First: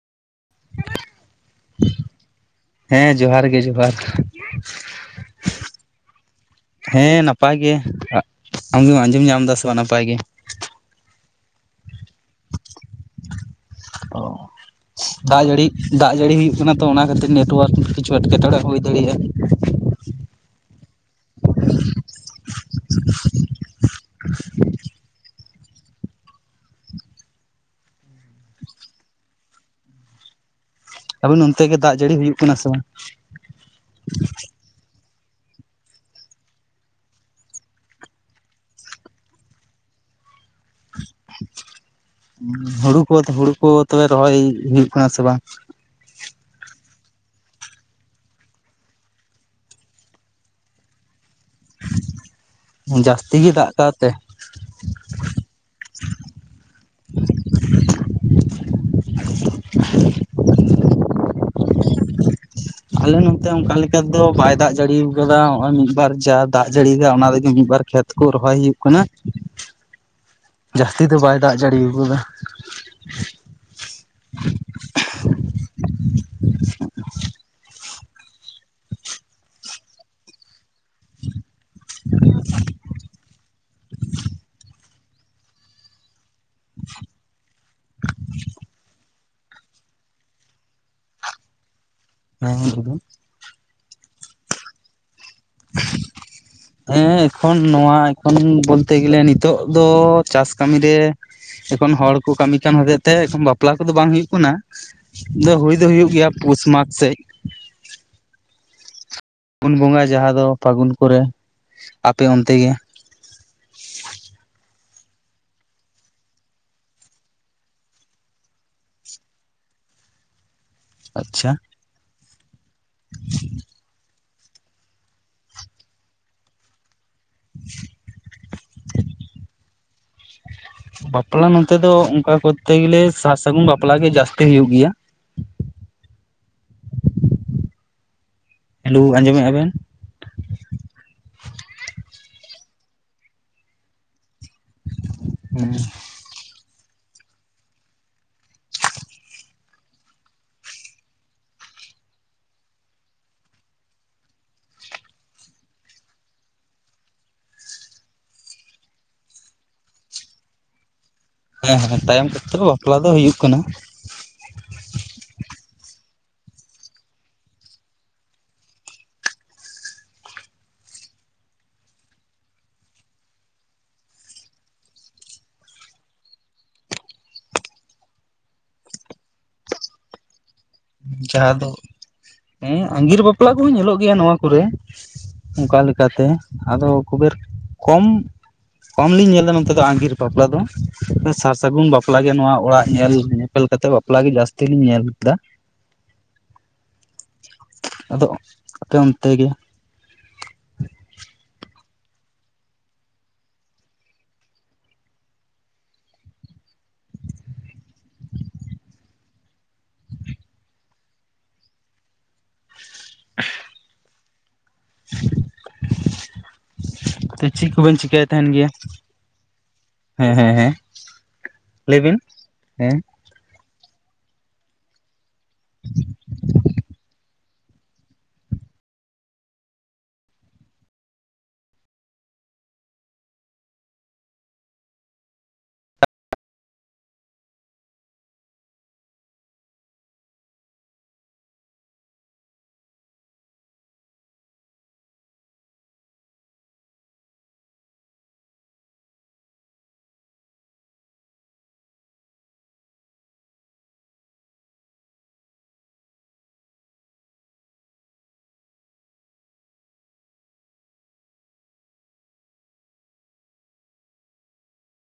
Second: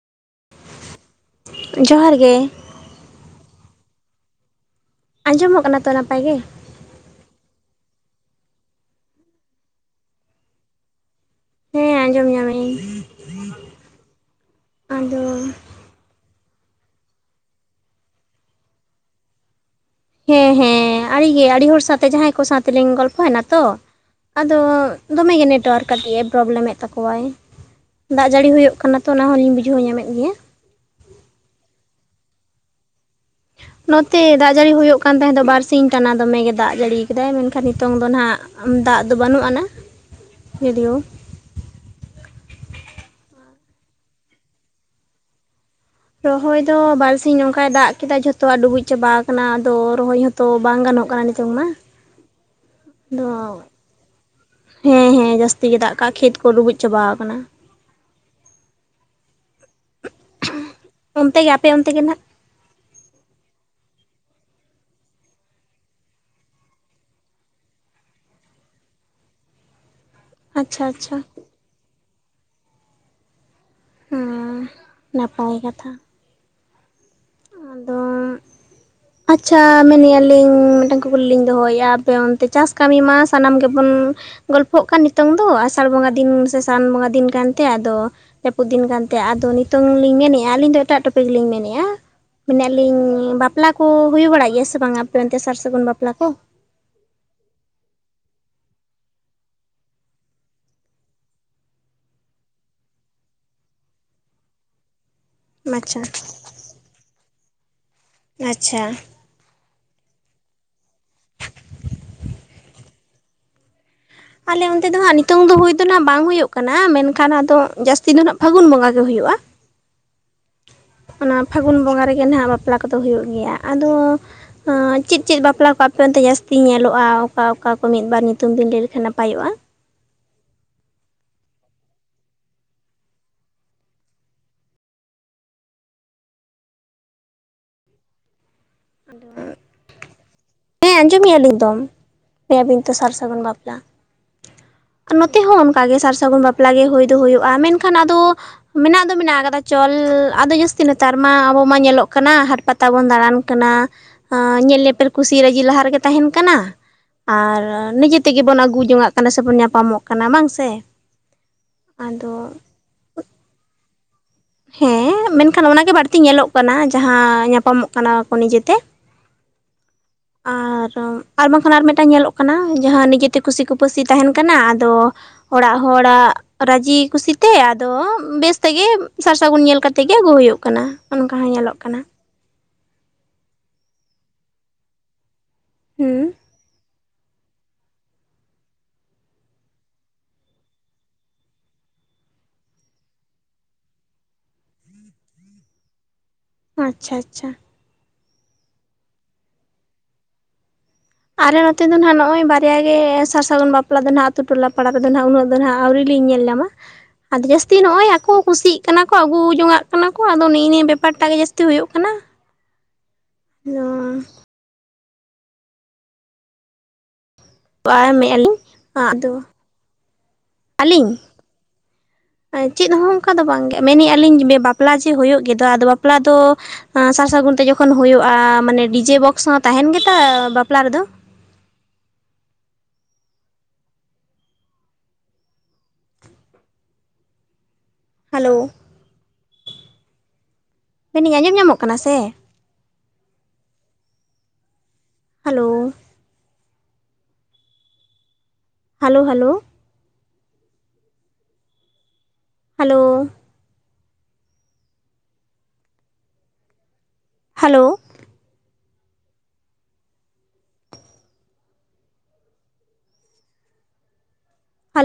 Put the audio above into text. ᱡᱚᱦᱟᱨ ᱜᱮ ᱦᱮᱸ ᱡᱚᱦᱟᱨ ᱜᱮ ᱡᱚᱦᱟᱨ ᱟᱸᱡᱚᱢᱚᱜ ᱠᱟᱱᱟ ᱛᱚ ᱱᱟᱯᱟᱭ ᱜᱮ ᱦᱮᱸ ᱱᱟᱯᱟᱭ ᱜᱮ ᱟᱢᱜᱮᱢ ᱟᱸᱡᱚᱢ ᱮ ᱥᱮ ᱵᱟᱝ ᱱᱟᱯᱟᱭ ᱜᱮ ᱦᱮᱸ ᱟᱹᱡᱚᱢ ᱧᱟᱢᱮᱜ ᱤᱧ ᱚ ᱟᱫᱚ ᱫᱟᱜ ᱡᱟᱹᱲᱤᱼᱼ ᱫᱟᱜ ᱡᱟᱹᱲᱤ ᱦᱩᱭᱩᱜ ᱠᱟᱱᱟ ᱛᱚ ᱚᱱᱟ ᱠᱷᱟᱹᱛᱤᱨ ᱱᱮᱴᱳᱣᱟᱨᱠ ᱠᱤᱪᱷᱩ ᱮᱴᱠᱮᱴᱚᱬᱮ ᱦᱩᱭ ᱫᱟᱲᱮᱭᱟᱜᱼᱟ, ᱦᱮᱸ ᱦᱮᱸ ᱟᱹᱰᱤᱜᱮ ᱟᱹᱰᱤ ᱦᱚᱲ ᱥᱟᱶᱛᱮ ᱡᱟᱦᱟᱸᱭ ᱠᱚ ᱥᱟᱶᱛᱮᱞᱤᱧ ᱜᱚᱞᱯᱷᱚᱭᱮᱱᱟ ᱛᱚ ᱟᱫᱚ ᱫᱚᱢᱮᱜ ᱜᱮ ᱱᱮᱴᱣᱟᱨᱠ ᱠᱟᱹᱴᱤᱡ ᱮ ᱯᱨᱚᱵᱞᱮᱢᱮᱫ ᱛᱟᱠᱚᱣᱟᱭ ᱫᱟᱜ ᱡᱟᱹᱲᱤ ᱦᱩᱭᱩᱜ ᱠᱟᱱᱟ ᱛᱚ ᱚᱱᱟ ᱦᱚᱸᱞᱤᱧ ᱵᱩᱡᱷᱟᱹᱣ ᱧᱟᱢᱮᱫ ᱜᱮᱭᱟ ᱟᱵᱮᱱ ᱚᱱᱛᱮ ᱜᱮ ᱫᱟᱜ ᱡᱟᱹᱲᱤ ᱦᱩᱭᱩᱜ ᱠᱟᱱᱟ ᱥᱮ ᱵᱟᱝ? ᱱᱚᱛᱮ ᱫᱟᱜ ᱡᱟᱹᱲᱤ ᱦᱩᱭᱩᱜ ᱠᱟᱱ ᱛᱟᱦᱮᱸ ᱫᱚ ᱵᱟᱨ ᱥᱤᱧ ᱴᱟᱱᱟ ᱫᱚᱢᱮᱜᱮ ᱫᱟᱜ ᱡᱟᱹᱲᱤ ᱠᱟᱫᱟᱭ ᱢᱮᱱᱠᱷᱟᱱ ᱱᱤᱛᱚᱝ ᱫᱚ ᱱᱟᱦᱟᱜ ᱫᱟᱜ ᱫᱚ ᱵᱟᱱᱩᱜ ᱟᱱᱟ ᱡᱚᱫᱤᱭᱚ ᱦᱩᱲᱩ ᱠᱚ ᱦᱩᱲᱩ ᱠᱚ ᱛᱚᱵᱮ ᱨᱚᱦᱚᱭ ᱦᱩᱭᱩᱜ ᱠᱟᱱᱟ ᱥᱮ ᱵᱟᱝ? ᱨᱚᱦᱚᱭ ᱫᱚ ᱵᱟᱨᱥᱤᱧ ᱱᱚᱝᱠᱟᱭ ᱫᱟᱜ ᱠᱮᱫᱟ ᱡᱷᱚᱛᱚᱣᱟᱜ ᱰᱩᱵᱩᱡ ᱪᱟᱵᱟ ᱟᱠᱟᱱᱟ ᱟᱫᱚ ᱨᱚᱦᱚᱭ ᱦᱚᱛᱚ ᱵᱟᱝ ᱜᱟᱱᱚᱜ ᱠᱟᱱᱟ ᱱᱤᱛ ᱚᱝ ᱢᱟ ᱟᱫᱚ ᱡᱟᱹᱥᱛᱤ ᱜᱮ ᱫᱟᱜ ᱠᱟᱜ ᱛᱮ ᱦᱮᱸ ᱦᱮᱸ ᱡᱟᱹᱥᱛᱤ ᱜᱮ ᱫᱟᱜ ᱠᱟᱜ-ᱟ ᱠᱷᱮᱛ ᱠᱚ ᱰᱩᱵᱩᱡ ᱪᱟᱵᱟ ᱟᱠᱟᱱᱟ, ᱚᱱᱛᱮ ᱜᱮ ᱟᱯᱮ ᱚᱱᱛᱮᱜᱮ ᱱᱟᱦᱟᱜ ᱟᱞᱮ ᱱᱚᱛᱮ ᱚᱱᱠᱟ ᱞᱮᱠᱟ ᱫᱚ ᱵᱟᱭ ᱫᱟᱜ ᱡᱟᱹᱲᱤᱭᱟᱠᱟᱫᱟ ᱱᱚᱜᱼᱚᱭ ᱢᱤᱫᱵᱟᱨ ᱡᱟ ᱫᱟᱜ ᱡᱟᱹᱲᱤᱭᱟᱠᱟᱫᱟ ᱚᱱᱟ ᱨᱮᱜᱮ ᱢᱤᱫᱵᱟᱨ ᱠᱷᱮᱛ ᱠᱚ ᱨᱚᱦᱚᱭ ᱦᱩᱭᱩᱜ ᱠᱟᱱᱟ ᱾ ᱟᱪᱪᱷᱟ ᱡᱟᱹᱥᱛᱤ ᱟᱪᱪᱷᱟ ᱫᱚ ᱵᱟᱭ ᱫᱟᱜ ᱡᱟᱹᱲᱤᱣ ᱠᱟᱫᱟ ᱾ ᱦᱩᱸ ᱱᱟᱯᱟᱭ ᱠᱟᱛᱷᱟ ᱾ ᱟᱫᱚᱸᱻ ᱟᱪᱪᱷᱟ ᱢᱮᱱᱮ-ᱟᱞᱤᱧ ᱢᱤᱫᱴᱟᱝ ᱠᱩᱠᱞᱤ ᱞᱤᱧ ᱫᱚᱦᱚᱭᱮᱜ-ᱟ ᱟᱯᱮ ᱚᱱᱛᱮ ᱪᱟᱥ ᱠᱟᱹᱢᱤ ᱢᱟ ᱥᱟᱱᱟᱢ ᱜᱮᱵᱚᱱ ᱜᱚᱞᱯᱷᱚᱜ ᱠᱟᱱ ᱱᱤᱛ ᱱᱤᱛᱚᱝ ᱫᱚ ᱟᱥᱟᱲ ᱵᱚᱸᱜᱟ ᱫᱤᱱ ᱥᱮ ᱥᱟᱱ ᱵᱚᱸᱜᱟ ᱫᱤᱱ ᱠᱟᱱᱛᱮ ᱟᱫᱚ ᱡᱟᱹᱯᱩᱫ ᱫᱤᱱ ᱠᱟᱱ ᱛᱮ ᱟᱫᱚ ᱱᱤᱛᱚᱝ ᱞᱤᱧ ᱢᱮᱱᱮ-ᱟ ᱟᱹᱞᱤᱧ ᱫᱚ ᱮᱴᱟᱜ ᱴᱚᱯᱤᱠ ᱞᱤᱧ ᱢᱮᱱᱮᱫᱼᱟ, ᱦᱮᱸ ᱢᱮᱱᱮ-ᱟᱞᱤᱧ ᱵᱟᱯᱞᱟ ᱠᱚ ᱦᱩᱭ ᱵᱟᱲᱟᱜ ᱜᱮᱭᱟ ᱥᱮ ᱵᱟᱝᱟ ᱟᱯᱮ ᱚᱱᱛᱮ ᱥᱟᱨᱼᱥᱟᱹᱜᱩᱱ ᱵᱟᱯᱞᱟ ᱠᱚ? ᱦᱮᱸ ᱮᱠᱷᱚᱱ ᱱᱚᱣᱟ ᱮᱠᱷᱚᱱ ᱵᱚᱞᱛᱮ ᱜᱮᱞᱮ ᱱᱤᱛᱚᱜ ᱫᱚ ᱪᱟᱥ ᱠᱟᱹᱢᱤ ᱨᱮ ᱮᱠᱷᱚᱱ ᱦᱚᱲ ᱠᱚ ᱠᱟᱹᱢᱤ ᱠᱟᱱ ᱦᱚᱛᱮᱫ ᱛᱮ ᱮᱠᱷᱚᱱ ᱵᱟᱯᱞᱟ ᱠᱚᱫᱚ ᱵᱟᱝ ᱦᱩᱭᱩᱜ ᱠᱟᱱᱟ ᱾ ᱟᱫᱚ ᱦᱩᱭ ᱫᱚ ᱟᱪᱪᱷᱟ ᱦᱩᱭᱩᱜ ᱜᱮᱭᱟ ᱯᱩᱥ ᱢᱟᱜᱽ ᱥᱮᱡ ᱾ ᱟᱪᱪᱷᱟ ᱾ ᱯᱩᱱ ᱵᱚᱸᱜᱟ ᱡᱟᱦᱟᱸ ᱫᱚ ᱯᱷᱟᱹᱜᱩᱱ ᱠᱚᱨᱮ ᱾ ᱟᱯᱮ ᱚᱱᱛᱮ ᱜᱮ ᱟᱞᱮ ᱚᱱᱛᱮ ᱫᱚ ᱦᱟᱸᱜ ᱱᱤᱛᱚᱝ ᱫᱚ ᱦᱩᱭ ᱫᱚ ᱱᱟᱜ ᱵᱟᱝ ᱦᱩᱭᱩᱜ ᱠᱟᱱᱟ ᱢᱮᱱᱠᱷᱟᱱ ᱟᱫᱚ ᱡᱟᱹᱥᱛᱤ ᱫᱚ ᱱᱟᱦᱟᱜ ᱯᱷᱟᱹᱜᱩᱱ ᱵᱚᱸᱜᱟ ᱜᱮ ᱦᱩᱭᱩᱜᱼᱟ ᱾ ᱚᱱᱟ ᱟᱪᱪᱷᱟ ᱯᱷᱟᱹᱜᱩᱱ ᱵᱚᱸᱜᱟ ᱨᱮᱜᱮ ᱦᱟᱸᱜ ᱵᱟᱯᱞᱟ ᱠᱚᱫᱚ ᱦᱩᱭᱩᱜ ᱜᱮᱭᱟ ᱟᱫᱚ ᱮᱸ ᱪᱮᱫ ᱪᱮᱫ ᱵᱟᱯᱞᱟ ᱠᱚ ᱟᱯᱮ ᱚᱱᱛᱮ ᱡᱟᱹᱥᱛᱤ ᱧᱮᱞᱚᱜᱼᱟ? ᱚᱠᱟ ᱚᱠᱟ ᱠᱚ ᱢᱤᱫ ᱵᱟᱨ ᱧᱩᱛᱩᱢ ᱵᱤᱱ ᱞᱟᱹᱭ ᱞᱮᱠᱷᱟᱱ ᱱᱟᱯᱟᱭᱚᱜᱼᱟ ᱾ ᱵᱟᱯᱞᱟ ᱱᱚᱱᱛᱮ ᱫᱚ ᱚᱱᱠᱟ ᱠᱚᱨᱛᱮ ᱜᱮᱞᱮ ᱥᱟᱨᱼᱥᱟᱹᱜᱩᱱ ᱵᱟᱯᱞᱟ ᱜᱮ ᱡᱟᱹᱥᱛᱤ ᱦᱩᱭᱩᱜ ᱜᱮᱭᱟ ᱾ ᱦᱮᱞᱩ ᱟᱸᱡᱚᱢᱮᱜᱼᱟ ᱵᱮᱱ? ᱦᱮᱸ ᱟᱸᱡᱚᱢᱮᱜ-ᱟ ᱞᱤᱧ ᱛᱚ, ᱞᱟᱹᱭᱮ-ᱟ ᱵᱤᱱ ᱛᱚ ᱥᱟᱨᱼᱥᱟᱹᱜᱩᱱ ᱵᱟᱯᱞᱟ ᱾ ᱱᱚᱛᱮ ᱦᱚᱸ ᱚᱱᱠᱟᱜᱮ ᱥᱟᱨᱼᱥᱟᱹᱜᱩᱱ ᱵᱟᱯᱞᱟ ᱜᱮ ᱦᱩᱭ ᱫᱚ ᱦᱩᱭᱩᱜᱼᱟ ᱢᱮᱱᱠᱷᱟᱱ ᱟᱫᱚ ᱢᱮᱱᱟᱜ ᱫᱚ ᱢᱮᱱᱟᱜ ᱟᱠᱟᱫᱟ ᱪᱚᱞ ᱟᱫᱚ ᱡᱟᱹᱥᱛᱤ ᱱᱮᱛᱟᱨ ᱢᱟ ᱟᱵᱚ ᱢᱟ ᱧᱮᱞᱚᱜ ᱠᱟᱱᱟ ᱦᱟᱴ ᱯᱟᱛ ᱛᱟᱵᱚᱱ ᱫᱟᱬᱟᱱ ᱠᱟᱱᱟ, ᱚᱸ ᱧᱮᱞ ᱧᱮᱯᱮᱞ ᱠᱩᱥᱤ ᱨᱟᱹᱡᱤ ᱞᱟᱦᱟ ᱨᱮᱜᱮ ᱛᱟᱦᱮᱱ ᱠᱟᱱᱟ ᱾ ᱟᱨ ᱱᱤᱡᱮ ᱛᱮᱜᱮ ᱵᱚᱱ ᱟᱹᱜᱩ ᱡᱚᱝ-ᱟᱜ ᱠᱟᱱᱟ ᱥᱮᱵᱚᱱ ᱧᱟᱯᱟᱢᱚᱜ ᱠᱟᱱᱟ ᱵᱟᱝ ᱥᱮ? ᱦᱮᱸ ᱦᱮᱸ ᱛᱟᱭᱚᱢ ᱥᱮᱫ ᱟᱫᱚ ᱛᱮᱵᱚ ᱵᱟᱯᱞᱟ ᱫᱚ ᱦᱩᱭᱩᱜ ᱠᱟᱱᱟ ᱾ ᱦᱮᱸ ᱢᱮᱱᱠᱷᱟᱱ ᱚᱱᱟᱜᱮ ᱵᱟᱹᱲᱛᱤ ᱧᱮᱞᱚᱜ ᱠᱟᱱᱟ ᱡᱟᱦᱟᱸ ᱧᱟᱯᱟᱢᱚᱜ ᱠᱟᱱᱟ ᱠᱚ ᱱᱤᱡᱮ ᱛᱮ ᱾ ᱟᱨ, ᱟᱨᱵᱟᱝᱠᱷᱟᱱ ᱟᱨ ᱢᱮᱫᱴᱟᱝ ᱧᱮᱞᱚᱜ ᱠᱟᱱᱟ ᱡᱟᱦᱟᱸ ᱱᱤᱡᱮᱛᱮ ᱠᱩᱥᱤ ᱠᱩᱯᱟᱹᱥᱤ ᱛᱟᱦᱮᱱ ᱠᱟᱱᱟ ᱟᱫᱚ ᱚᱲᱟᱜ ᱦᱚᱲᱟᱜ ᱨᱟᱹᱡᱤ ᱠᱩᱥᱤ ᱛᱮ ᱟᱫᱚ ᱵᱮᱥ ᱛᱮᱜᱮ ᱥᱟᱨᱼ ᱥᱟᱹᱜᱩᱱ ᱧᱮᱞ ᱠᱟᱛᱮᱜ ᱜᱮ ᱟᱹᱜᱩ ᱦᱩᱭᱩᱜ ᱠᱟᱱᱟ ᱚᱱᱠᱟ ᱦᱚᱸ ᱡᱟᱦᱟᱸ ᱫᱚ ᱧᱮᱞᱚᱜ ᱠᱟᱱᱟ ᱾ ᱦᱮᱸ ᱟᱸᱜᱤᱨ ᱵᱟᱯᱞᱟ ᱠᱚᱦᱚᱸ ᱧᱮᱞᱚᱜ ᱜᱮᱭᱟ ᱱᱚᱣᱟ ᱠᱚᱨᱮ ᱚᱱᱠᱟ ᱞᱮᱠᱟᱛᱮ ᱦᱩᱸ ᱾ ᱟᱫᱚ ᱠᱷᱩᱵᱮᱨ ᱠᱚᱢ ᱠᱚᱢ ᱞᱤᱧ ᱧᱮᱞ ᱮᱫᱟ ᱱᱚᱛᱮ ᱫᱚ ᱟᱸᱜᱤᱨ ᱵᱟᱯᱞᱟ ᱫᱚ ᱥᱟᱨᱼᱥᱟᱹᱜᱩᱱ ᱵᱟᱯᱞᱟ ᱜᱮ ᱱᱚᱣᱟ ᱚᱲᱟᱜ ᱧᱮᱞ ᱧᱮᱯᱮᱞ ᱠᱟᱛᱮ ᱵᱟᱯ ᱵᱟᱯᱞᱟ ᱜᱮ ᱡᱟᱹᱥᱛᱤ ᱞᱤᱧ ᱧᱮᱞ ᱠᱮᱫᱟ ᱾ ᱟᱪᱪᱷᱟ ᱟᱪᱪᱷᱟ ᱾ ᱟᱫᱚ ᱟᱯᱮ ᱚᱱᱛᱮ ᱜᱮ? ᱟᱞᱮ ᱱᱚᱛᱮ ᱫᱚ ᱱᱟᱦᱟᱜ ᱱᱚᱜ-ᱚᱭ ᱵᱟᱨᱭᱟ ᱜᱮ ᱥᱟᱨᱼᱥᱟᱹᱜᱩᱱ ᱵᱟᱯᱞᱟ ᱫᱚ ᱱᱟᱦᱟᱜ ᱟᱹᱛᱩ ᱴᱚᱞᱟ ᱯᱟᱲᱟ ᱨᱮᱫᱚ ᱱᱟᱦᱜ ᱩᱱᱟᱹᱜ ᱟᱫᱚ ᱱᱟᱦᱜ ᱟᱹᱣᱨᱤ ᱞᱤᱧ ᱧᱮᱞ ᱧᱟᱢᱟ ᱾ ᱟᱨ ᱡᱟᱹᱥᱛᱤ ᱱᱚᱜᱼᱚᱭ ᱟᱠᱚ ᱠᱩᱥᱤᱜ ᱠᱟᱱᱟ ᱠᱚ ᱟᱹᱜᱩ ᱡᱚᱝᱟᱜ ᱠᱟᱱᱟ ᱠᱚ ᱟᱫᱚ ᱱᱮᱜᱼᱮ ᱱᱤᱭᱟᱹ ᱵᱮᱯᱟᱨ ᱴᱟᱜ ᱜᱮ ᱡᱟᱹᱥᱛᱤ ᱦᱩᱭᱩᱜ ᱠᱟᱱᱟ ᱾ [unintelligible] [unintelligible] ᱛᱚ ᱪᱮᱫ ᱠᱚᱵᱮᱱ ᱪᱤᱠᱟᱹᱭᱮᱫ ᱯᱟᱨᱚᱢᱮᱜᱼᱟ ᱛᱟᱦᱮᱱ ᱞᱤᱧ ᱜᱮᱭᱟ? ᱟᱫᱚ ᱦᱮᱸ ᱦᱮᱸ ᱦᱮᱸ ᱟᱹᱞᱤᱧ ᱞᱟᱹᱭ ᱵᱮᱱ ᱾ ᱪᱮᱫ ᱦᱚᱸ ᱚᱱᱠᱟ ᱫᱚ ᱵᱟᱝᱜᱮ ᱢᱮᱱᱮ-ᱟᱞᱤᱧ ᱵᱟᱯᱞᱟ ᱡᱮ ᱦᱩᱭᱩᱜ ᱜᱮᱫᱚ ᱟᱫᱚ ᱵᱟᱯᱞᱟ ᱫᱚ ᱟᱸ ᱥᱟᱨᱼᱥᱟᱹᱜᱩᱱ ᱛᱮ ᱡᱚᱠᱷᱚᱱ ᱦᱩᱭᱩᱜᱼᱟ ᱢᱟᱱᱮ ᱰᱤᱡᱮ ᱵᱚᱠᱥ ᱦᱚᱸ ᱛᱟᱦᱮᱱ ᱜᱮᱛᱟ ᱵᱟᱯᱞᱟ ᱨᱮᱫᱚ? ᱦᱮᱞᱳᱣ᱾ ᱢᱮᱱ ᱟᱹᱧ ᱟᱸᱡᱚᱢ ᱧᱟᱢᱚᱜ ᱠᱟᱱᱟ ᱥᱮ? Hello. Hello hello. Hello, hello,